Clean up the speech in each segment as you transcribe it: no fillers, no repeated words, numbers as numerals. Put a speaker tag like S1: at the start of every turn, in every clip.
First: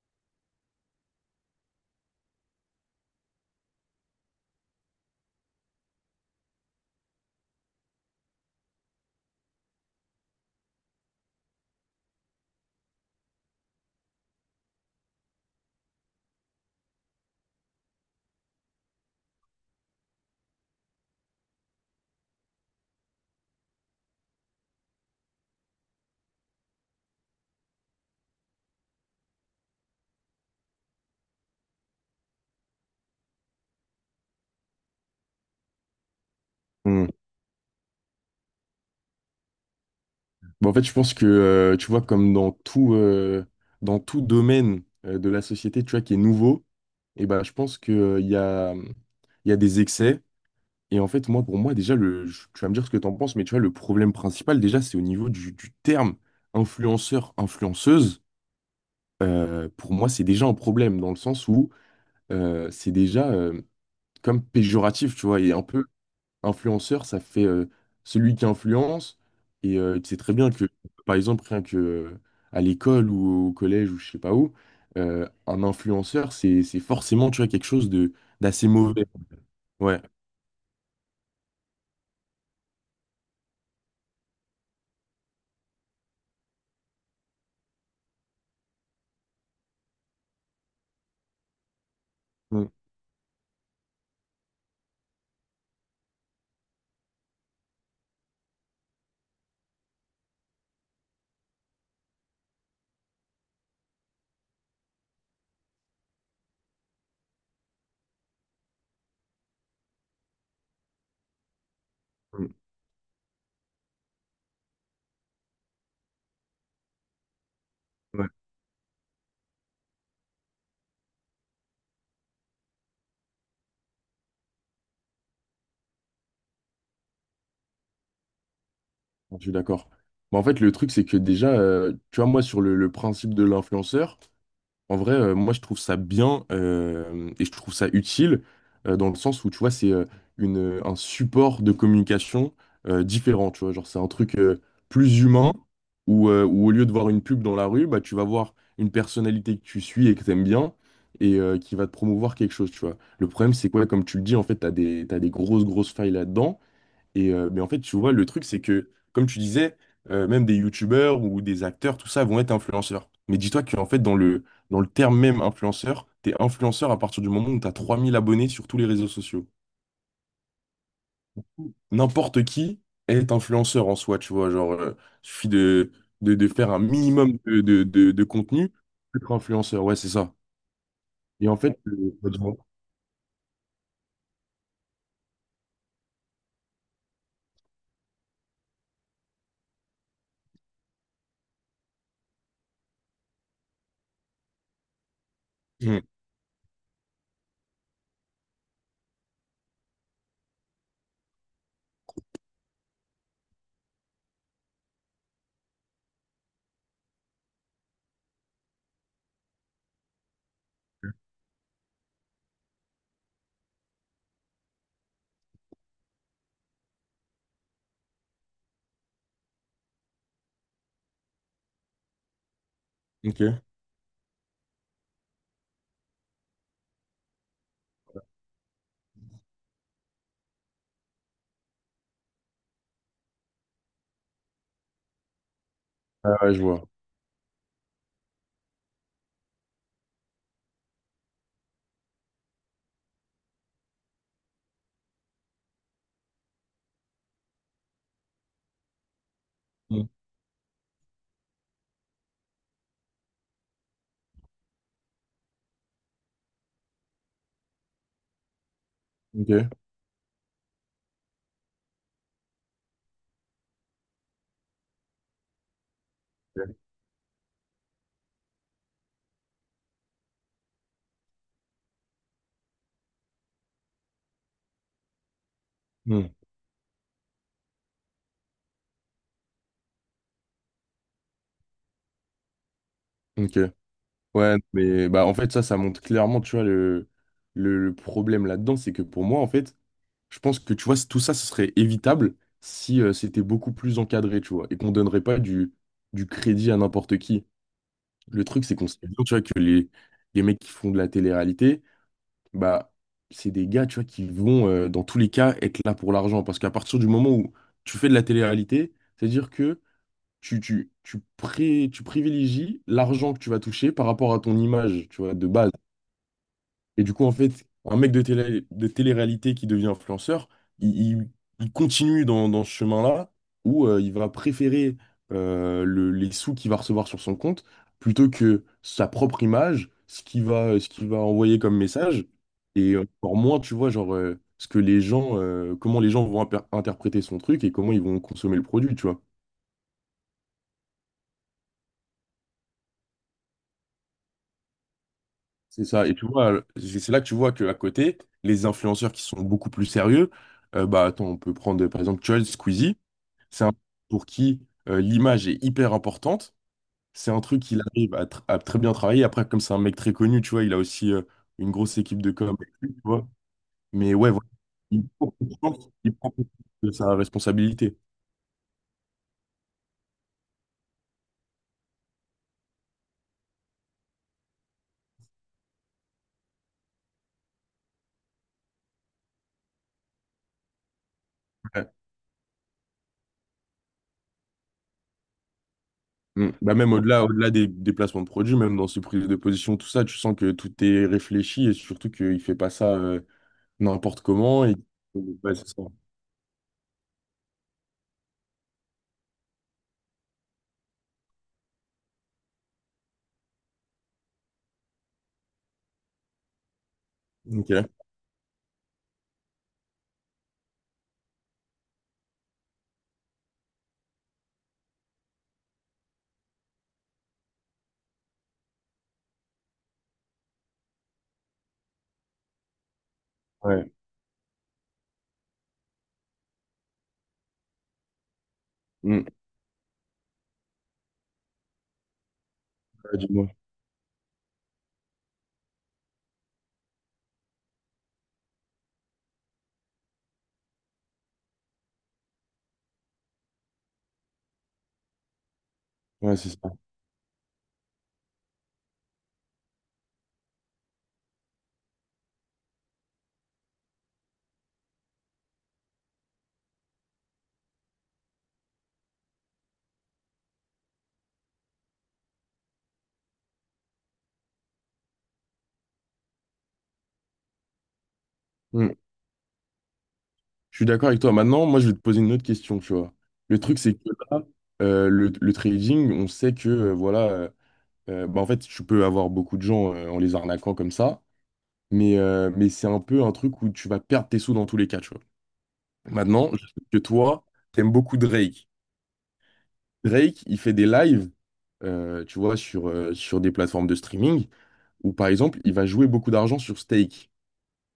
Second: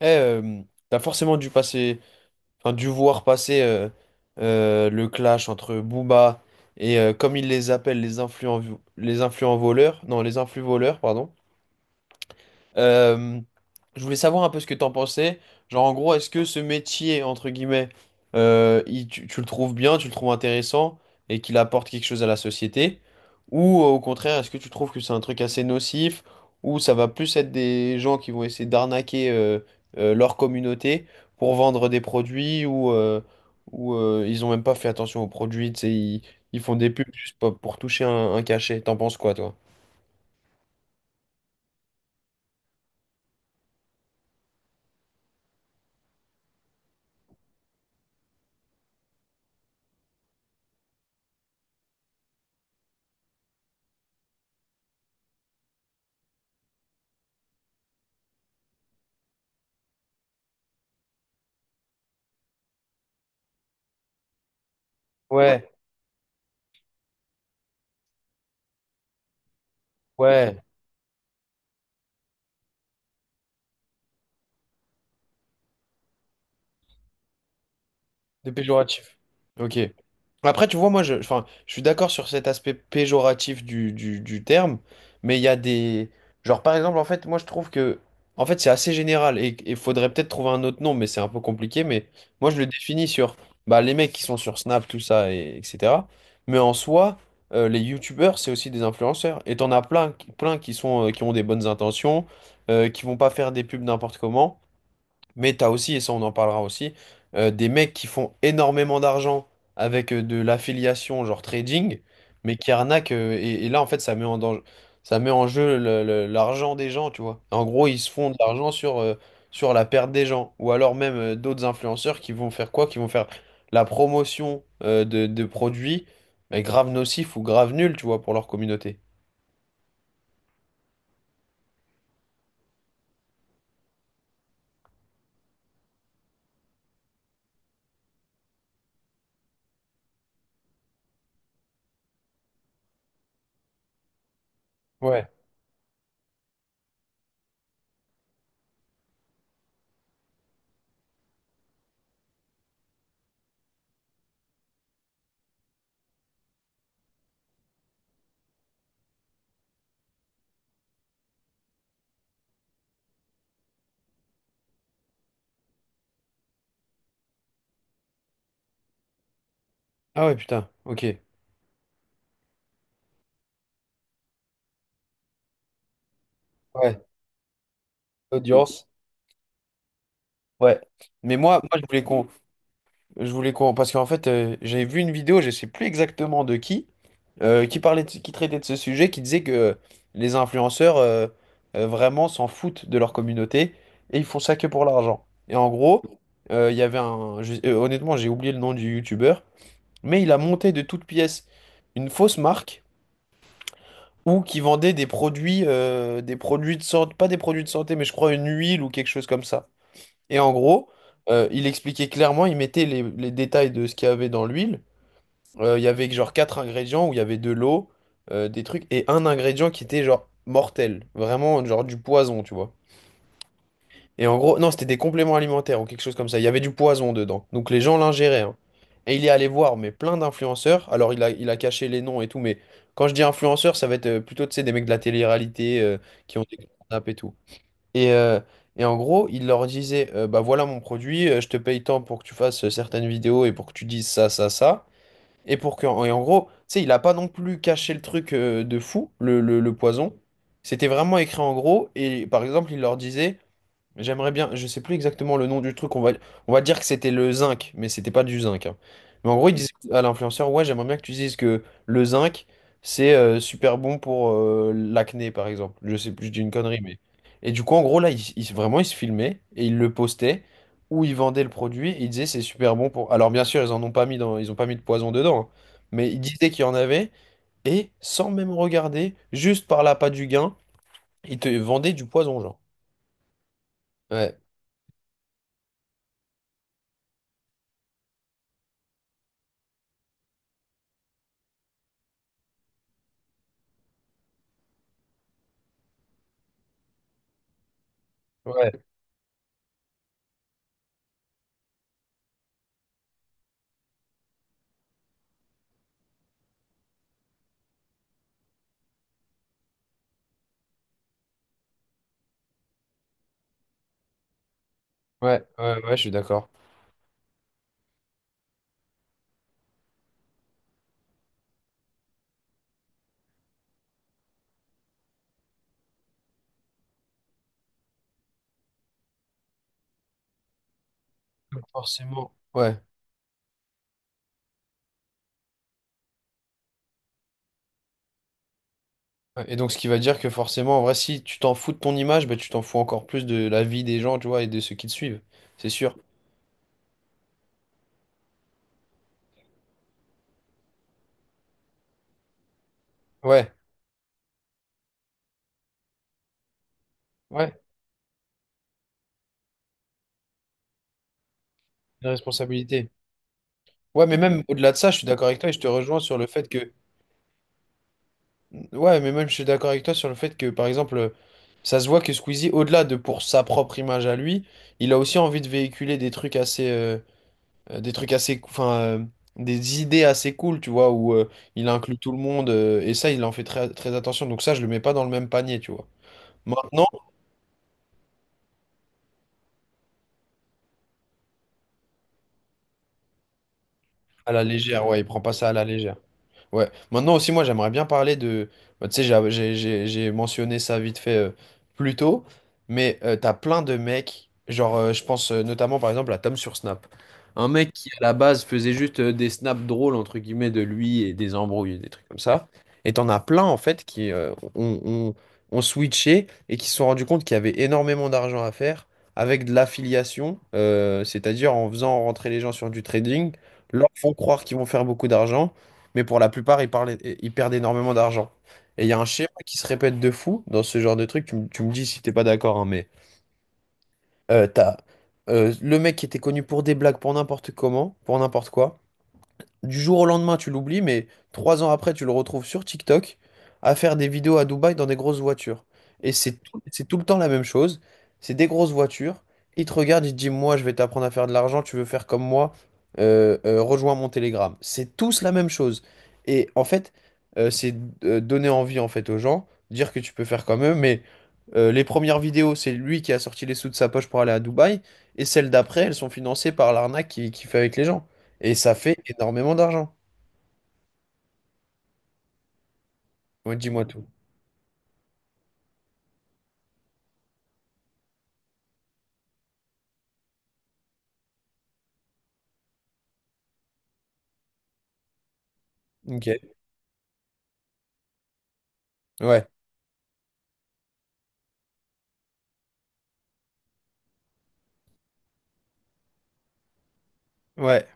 S1: Eh, t'as forcément dû passer, enfin, dû voir passer le clash entre Booba et comme ils les appellent les influents voleurs, non, les influx voleurs, pardon. Euh, je voulais savoir un peu ce que t'en pensais. Genre, en gros, est-ce que ce métier, entre guillemets, tu le trouves bien, tu le trouves intéressant et qu'il apporte quelque chose à la société? Ou au contraire, est-ce que tu trouves que c'est un truc assez nocif ou ça va plus être des gens qui vont essayer d'arnaquer leur communauté pour vendre des produits ou ils ont même pas fait attention aux produits, tu sais, ils font des pubs
S2: Hmm.
S1: juste pour toucher un cachet. T'en penses quoi, toi?
S2: Bah, en fait, je pense que, tu vois, comme dans dans tout domaine de la société, tu vois, qui est nouveau, et bah, je pense que, il y a, il y a des excès. Et en fait, moi, pour moi, déjà, tu vas me dire ce que tu en penses, mais tu vois, le problème principal, déjà, c'est au niveau du terme influenceur, influenceuse. Pour moi, c'est déjà un problème, dans le sens où c'est déjà comme péjoratif, tu vois, et un
S1: Ouais,
S2: peu. Influenceur, ça fait celui qui influence. Et tu sais très bien
S1: ouais.
S2: que, par exemple, rien que à l'école ou au collège ou je sais pas où, un influenceur, c'est forcément, tu vois, quelque chose de
S1: De
S2: d'assez mauvais.
S1: péjoratif. Ok.
S2: Ouais.
S1: Après, tu vois, moi, je, enfin, je suis d'accord sur cet aspect péjoratif du terme, mais il y a des. Genre, par exemple, en fait, moi, je trouve que. En fait, c'est assez général et il faudrait peut-être trouver un autre nom, mais c'est un peu compliqué. Mais moi, je le
S2: Mm,
S1: définis sur bah, les mecs qui sont sur Snap, tout ça, et, etc. Mais en soi, les youtubeurs, c'est aussi des influenceurs. Et t'en as plein, qui sont, qui ont des bonnes intentions, qui vont pas faire des pubs n'importe comment. Mais t'as aussi, et ça on en parlera aussi, des mecs qui font énormément d'argent avec de l'affiliation, genre trading,
S2: mm,
S1: mais qui arnaquent. Et là, en fait, ça met en danger, ça met en jeu l'argent des gens, tu vois. En gros, ils se
S2: ouais.
S1: font de l'argent sur la perte des gens. Ou alors même d'autres influenceurs qui vont faire quoi? Qui vont faire la promotion de produits mais grave nocifs ou grave nuls, tu vois, pour leur communauté.
S2: Je suis d'accord. Mais en fait, le truc, c'est que déjà, tu vois, moi, sur le principe de l'influenceur. En vrai, moi, je trouve ça bien et je trouve ça utile dans le sens où, tu vois, c'est un support de communication différent, tu vois. Genre, c'est un truc plus
S1: Ouais.
S2: humain où, où au lieu de voir une pub dans la rue, bah, tu vas voir une personnalité que tu suis et que t'aimes bien et qui va te promouvoir quelque chose, tu vois. Le problème, c'est quoi? Comme tu le dis, en fait, t'as des grosses, grosses failles là-dedans. Et, mais en fait, tu vois, le truc, c'est que, comme tu disais, même des youtubeurs ou des acteurs, tout ça, vont être influenceurs. Mais dis-toi qu'en fait, dans le terme même influenceur, t'es influenceur à partir du moment où t'as 3000 abonnés sur tous les réseaux sociaux.
S1: Ah ouais, putain, ok.
S2: N'importe qui est influenceur en soi, tu vois. Genre, suffit de faire un
S1: Ouais.
S2: minimum de contenu
S1: Audience.
S2: pour être influenceur. Ouais, c'est ça.
S1: Ouais. Mais
S2: Et en
S1: moi,
S2: fait,
S1: moi je voulais qu'on.
S2: bah, dis.
S1: Je voulais qu'on. Parce qu'en fait, j'avais vu une vidéo, je sais plus exactement de qui parlait de- qui traitait de ce sujet, qui disait que les influenceurs vraiment s'en foutent de leur communauté et ils font ça que pour l'argent. Et en
S2: Hmm,
S1: gros, il y avait un. Honnêtement, j'ai oublié le nom du youtubeur, mais il a monté de toutes pièces une fausse marque ou qui vendait des produits de santé, pas des produits de santé, mais je crois une huile ou quelque chose comme ça. Et en gros, il expliquait clairement, il mettait les détails de ce qu'il y avait dans l'huile. Il y avait que genre quatre ingrédients où il y avait de l'eau, des trucs, et un ingrédient qui était genre mortel. Vraiment, genre du poison, tu vois.
S2: ok.
S1: Et en gros, non, c'était des compléments alimentaires ou quelque chose comme ça. Il y avait du poison dedans. Donc les gens l'ingéraient, hein. Et il est allé voir, mais plein d'influenceurs. Alors il a caché les noms et tout, mais quand je dis influenceurs, ça va être plutôt, tu sais, des mecs de la télé-réalité qui ont
S2: Ah ouais,
S1: des
S2: je
S1: grandes
S2: vois.
S1: nappes et tout. Et, euh, et en gros, il leur disait, bah voilà mon produit, je te paye tant pour que tu fasses certaines vidéos et pour que tu dises ça, ça, ça. Et pour que, et en gros, tu sais, il a pas non plus caché le truc de fou, le
S2: Hmm,
S1: poison. C'était vraiment écrit en gros. Et par exemple, il leur disait. J'aimerais bien, je sais plus exactement le nom du truc, on va dire que c'était le zinc, mais c'était pas du zinc, hein. Mais en gros, il disait
S2: ok.
S1: à l'influenceur, ouais, j'aimerais bien que tu dises que le zinc, c'est super bon pour l'acné, par exemple. Je sais plus, je dis une connerie, mais. Et du coup, en gros, là, vraiment, il se filmait et il le postait, ou il vendait le produit, et il disait c'est super bon pour. Alors, bien sûr, ils en ont pas mis dans, ils ont pas mis de poison dedans, hein. Mais il
S2: Hmm,
S1: disait qu'il y en avait, et sans même regarder, juste par l'appât du gain, il te vendait du poison, genre.
S2: ok.
S1: Ouais.
S2: Ouais, mais bah en fait ça, ça montre clairement, tu vois, le, le problème là-dedans, c'est que pour moi, en fait, je pense que tu vois, tout ça, ce serait évitable si c'était beaucoup plus encadré, tu vois, et qu'on donnerait pas du crédit à n'importe qui. Le truc, c'est
S1: Ouais.
S2: qu'on sait bien, tu vois, que les mecs qui font de la télé-réalité, bah, c'est des gars, tu vois, qui vont, dans tous les cas, être là pour l'argent. Parce qu'à partir du moment où tu fais de la télé-réalité, c'est-à-dire que tu privilégies l'argent que tu vas toucher par rapport à ton image, tu vois,
S1: Ouais,
S2: de base.
S1: ouais, ouais, je suis d'accord.
S2: Et du coup, en fait, un mec de télé, de télé-réalité qui devient influenceur, il, il- il continue dans, dans ce chemin-là où il va préférer les sous qu'il va recevoir sur son compte plutôt que sa propre image, ce qu'il va envoyer
S1: Donc,
S2: comme message.
S1: forcément. Ouais.
S2: Et encore moins, tu vois, genre, ce que les gens, comment les gens vont interpréter son truc et comment ils vont consommer le produit, tu vois.
S1: Ouais. Et donc, ce qui va dire que forcément, en vrai, si tu t'en fous de ton image, bah, tu t'en fous encore plus de la vie des gens, tu vois, et de ceux qui te suivent. C'est
S2: C'est
S1: sûr.
S2: ça. Et tu vois, c'est là que tu vois qu'à côté, les influenceurs qui sont beaucoup plus sérieux, bah attends, on peut prendre par exemple Chol, Squeezie,
S1: Ouais,
S2: c'est un pour qui l'image est hyper importante. C'est un
S1: ouais,
S2: truc qu'il arrive à très bien travailler. Après, comme c'est un mec très connu, tu vois, il a aussi une grosse
S1: une
S2: équipe de com, avec
S1: responsabilité.
S2: lui, tu vois.
S1: Ouais,
S2: Mais
S1: mais
S2: ouais,
S1: même
S2: voilà,
S1: au-delà de ça, je suis d'accord avec toi et je te rejoins
S2: il
S1: sur le
S2: prend
S1: fait
S2: conscience
S1: que.
S2: de sa responsabilité.
S1: Ouais, mais même je suis d'accord avec toi sur le fait que, par exemple, ça se voit que Squeezie, au-delà de pour sa propre image à lui, il a aussi envie de véhiculer des trucs assez, des trucs assez, des idées assez cool, tu vois, où il
S2: Ouais.
S1: inclut tout le monde et ça, il en fait très, très attention. Donc ça, je le mets pas dans le même panier, tu vois.
S2: Mm. Bah
S1: Maintenant,
S2: même au-delà, au-delà des placements de produits, même dans ses prises de position, tout ça, tu sens que tout est réfléchi et surtout qu'il fait pas ça, n'importe
S1: à la
S2: comment. Et...
S1: légère, ouais, il prend pas ça à
S2: Ouais,
S1: la
S2: c'est ça.
S1: légère. Ouais. Maintenant aussi, moi, j'aimerais bien parler de. Bah, tu sais, j'ai mentionné ça vite fait plus tôt, mais t'as plein de mecs. Genre, je pense notamment par exemple à Tom sur Snap. Un mec
S2: Ok.
S1: qui à la base faisait juste des snaps drôles, entre guillemets, de lui et des embrouilles, des trucs comme ça. Et t'en as plein en fait qui ont switché et qui se sont rendus compte qu'il y avait énormément d'argent à faire avec de l'affiliation, c'est-à-dire en faisant rentrer les gens sur du trading, leur
S2: Ouais.
S1: font croire qu'ils vont faire beaucoup d'argent mais pour la plupart, ils parlent- ils perdent énormément d'argent. Et il y a un schéma
S2: Mm.
S1: qui se répète de fou dans ce genre de truc. Tu me dis si t'es pas d'accord, hein, mais
S2: Ouais, dis-moi.
S1: t'as le mec qui était connu pour des blagues, pour n'importe comment, pour n'importe quoi du jour au lendemain, tu l'oublies, mais 3 ans après, tu le retrouves sur TikTok à faire des vidéos à Dubaï dans des grosses voitures. Et
S2: Ouais, c'est ça.
S1: c'est tout le temps la même chose. C'est des grosses voitures. Il te regarde, il te dit, moi, je vais t'apprendre à faire de l'argent, tu veux faire comme moi, rejoins mon Telegram. C'est tous la même chose. Et en fait, c'est donner envie en fait aux gens, dire que tu peux faire comme eux, mais les premières vidéos, c'est lui qui a sorti les sous de sa poche pour aller à Dubaï, et celles d'après, elles sont financées par l'arnaque qu'il qui fait avec les gens. Et ça
S2: Mm.
S1: fait énormément d'argent.
S2: Je suis d'accord avec toi. Maintenant, moi, je vais te poser une autre question, tu vois.
S1: Ouais,
S2: Le truc,
S1: dis-moi
S2: c'est
S1: tout.
S2: que là, le trading, on sait que, voilà, bah, en fait, tu peux avoir beaucoup de gens en les arnaquant comme ça, mais c'est un peu un truc où tu vas perdre tes sous dans tous les cas, tu vois.
S1: Ok.
S2: Maintenant, je sais que toi, t'aimes beaucoup Drake.
S1: Ouais.
S2: Drake, il fait des lives, tu vois, sur, sur des plateformes de streaming où, par exemple, il va jouer beaucoup d'argent sur stake.
S1: Ouais.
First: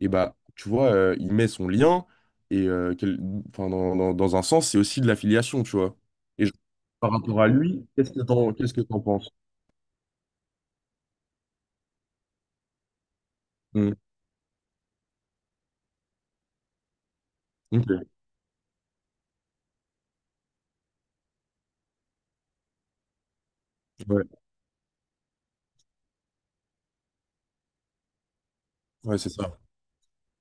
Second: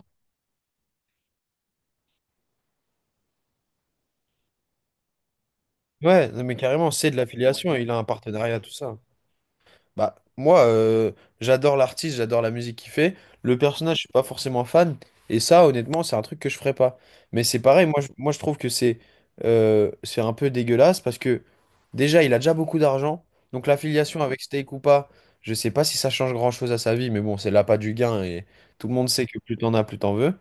S2: Et bah, tu vois, il met son lien, et enfin, dans un sens, c'est aussi de l'affiliation, tu vois.
S1: Ouais, non,
S2: Et je-
S1: mais carrément, c'est
S2: par
S1: de
S2: rapport à
S1: l'affiliation.
S2: lui,
S1: Il a un
S2: qu'est-ce que
S1: partenariat, tout
S2: qu'est-ce que
S1: ça.
S2: t'en penses?
S1: Bah, moi, j'adore l'artiste, j'adore la musique qu'il fait. Le
S2: Hmm.
S1: personnage, je suis pas forcément fan. Et ça, honnêtement, c'est un truc que je ferais pas. Mais c'est pareil, moi, je,
S2: Ok,
S1: moi, je trouve que c'est un peu dégueulasse parce que déjà, il a déjà beaucoup d'argent. Donc l'affiliation
S2: ouais,
S1: avec Steak ou pas, je sais pas si ça change grand-chose à sa vie, mais bon, c'est l'appât du gain et tout le monde
S2: ouais,
S1: sait
S2: c'est
S1: que plus
S2: ça.
S1: t'en as, plus t'en veux.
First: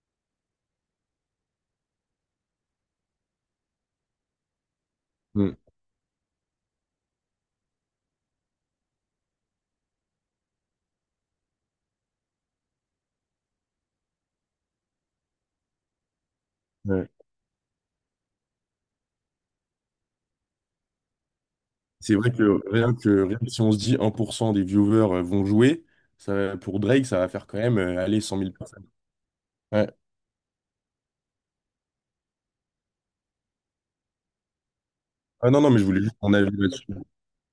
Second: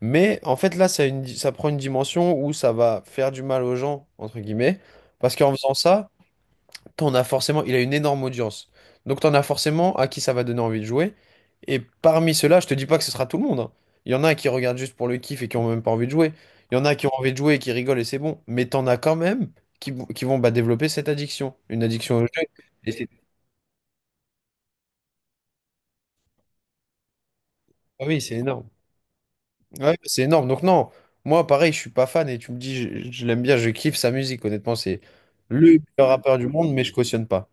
S1: Mais en fait, là, ça, ça prend une dimension où ça va faire du mal aux gens, entre guillemets, parce qu'en
S2: Hmm.
S1: faisant ça, t'en as forcément, il a une énorme audience. Donc, t'en as forcément à qui ça va donner envie de jouer. Et parmi ceux-là, je te dis pas que ce sera tout le monde, hein. Il y en a qui regardent juste pour le kiff et qui ont même pas envie de jouer. Il y en a
S2: Ouais.
S1: qui ont envie de jouer et qui rigolent et c'est bon. Mais t'en as quand même qui vont bah, développer cette addiction, une
S2: C'est
S1: addiction au jeu.
S2: vrai que
S1: Et
S2: rien
S1: c'est,
S2: que, rien que si on se dit 1% des viewers vont jouer, ça, pour Drake, ça va faire quand même
S1: ah oui,
S2: aller
S1: c'est
S2: 100 000
S1: énorme.
S2: personnes. Ouais.
S1: Ouais, bah, c'est énorme. Donc non, moi pareil, je suis pas fan et tu me dis je l'aime bien, je kiffe sa musique. Honnêtement, c'est
S2: Ah
S1: le
S2: non, non, mais je voulais
S1: meilleur
S2: juste ton
S1: rappeur du
S2: avis
S1: monde, mais je
S2: là.
S1: cautionne pas.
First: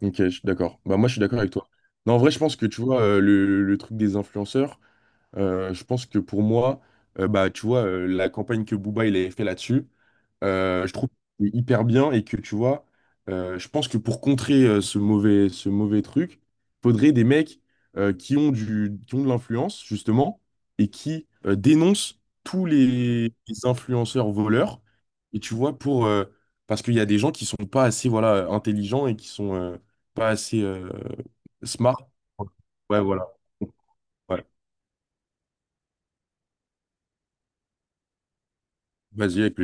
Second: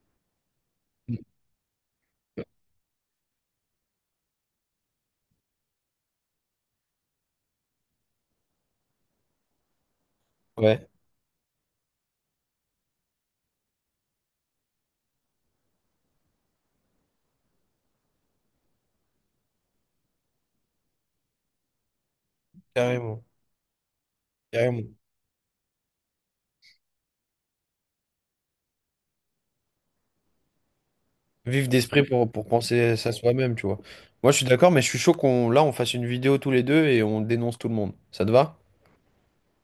S2: Ok, je suis d'accord. Bah, moi, je suis d'accord avec toi. Non, en vrai, je pense que, tu vois, le truc des influenceurs, je pense que pour moi, bah, tu vois, la campagne que Booba, il avait fait là-dessus,
S1: Ouais,
S2: je trouve que c'est hyper bien et que, tu vois, je pense que pour contrer ce mauvais truc, faudrait des mecs qui ont qui ont de l'influence, justement, et qui dénoncent tous
S1: carrément,
S2: les influenceurs voleurs.
S1: carrément.
S2: Et tu vois, pour... parce qu'il y a des gens qui sont pas assez, voilà, intelligents et qui sont... pas assez
S1: Vif
S2: smart.
S1: d'esprit pour penser
S2: Ouais,
S1: ça
S2: voilà.
S1: soi-même, tu vois. Moi, je suis
S2: Ouais.
S1: d'accord, mais je suis chaud qu'on là on fasse une vidéo tous les deux et on dénonce tout le monde. Ça te va?
S2: Vas-y, avec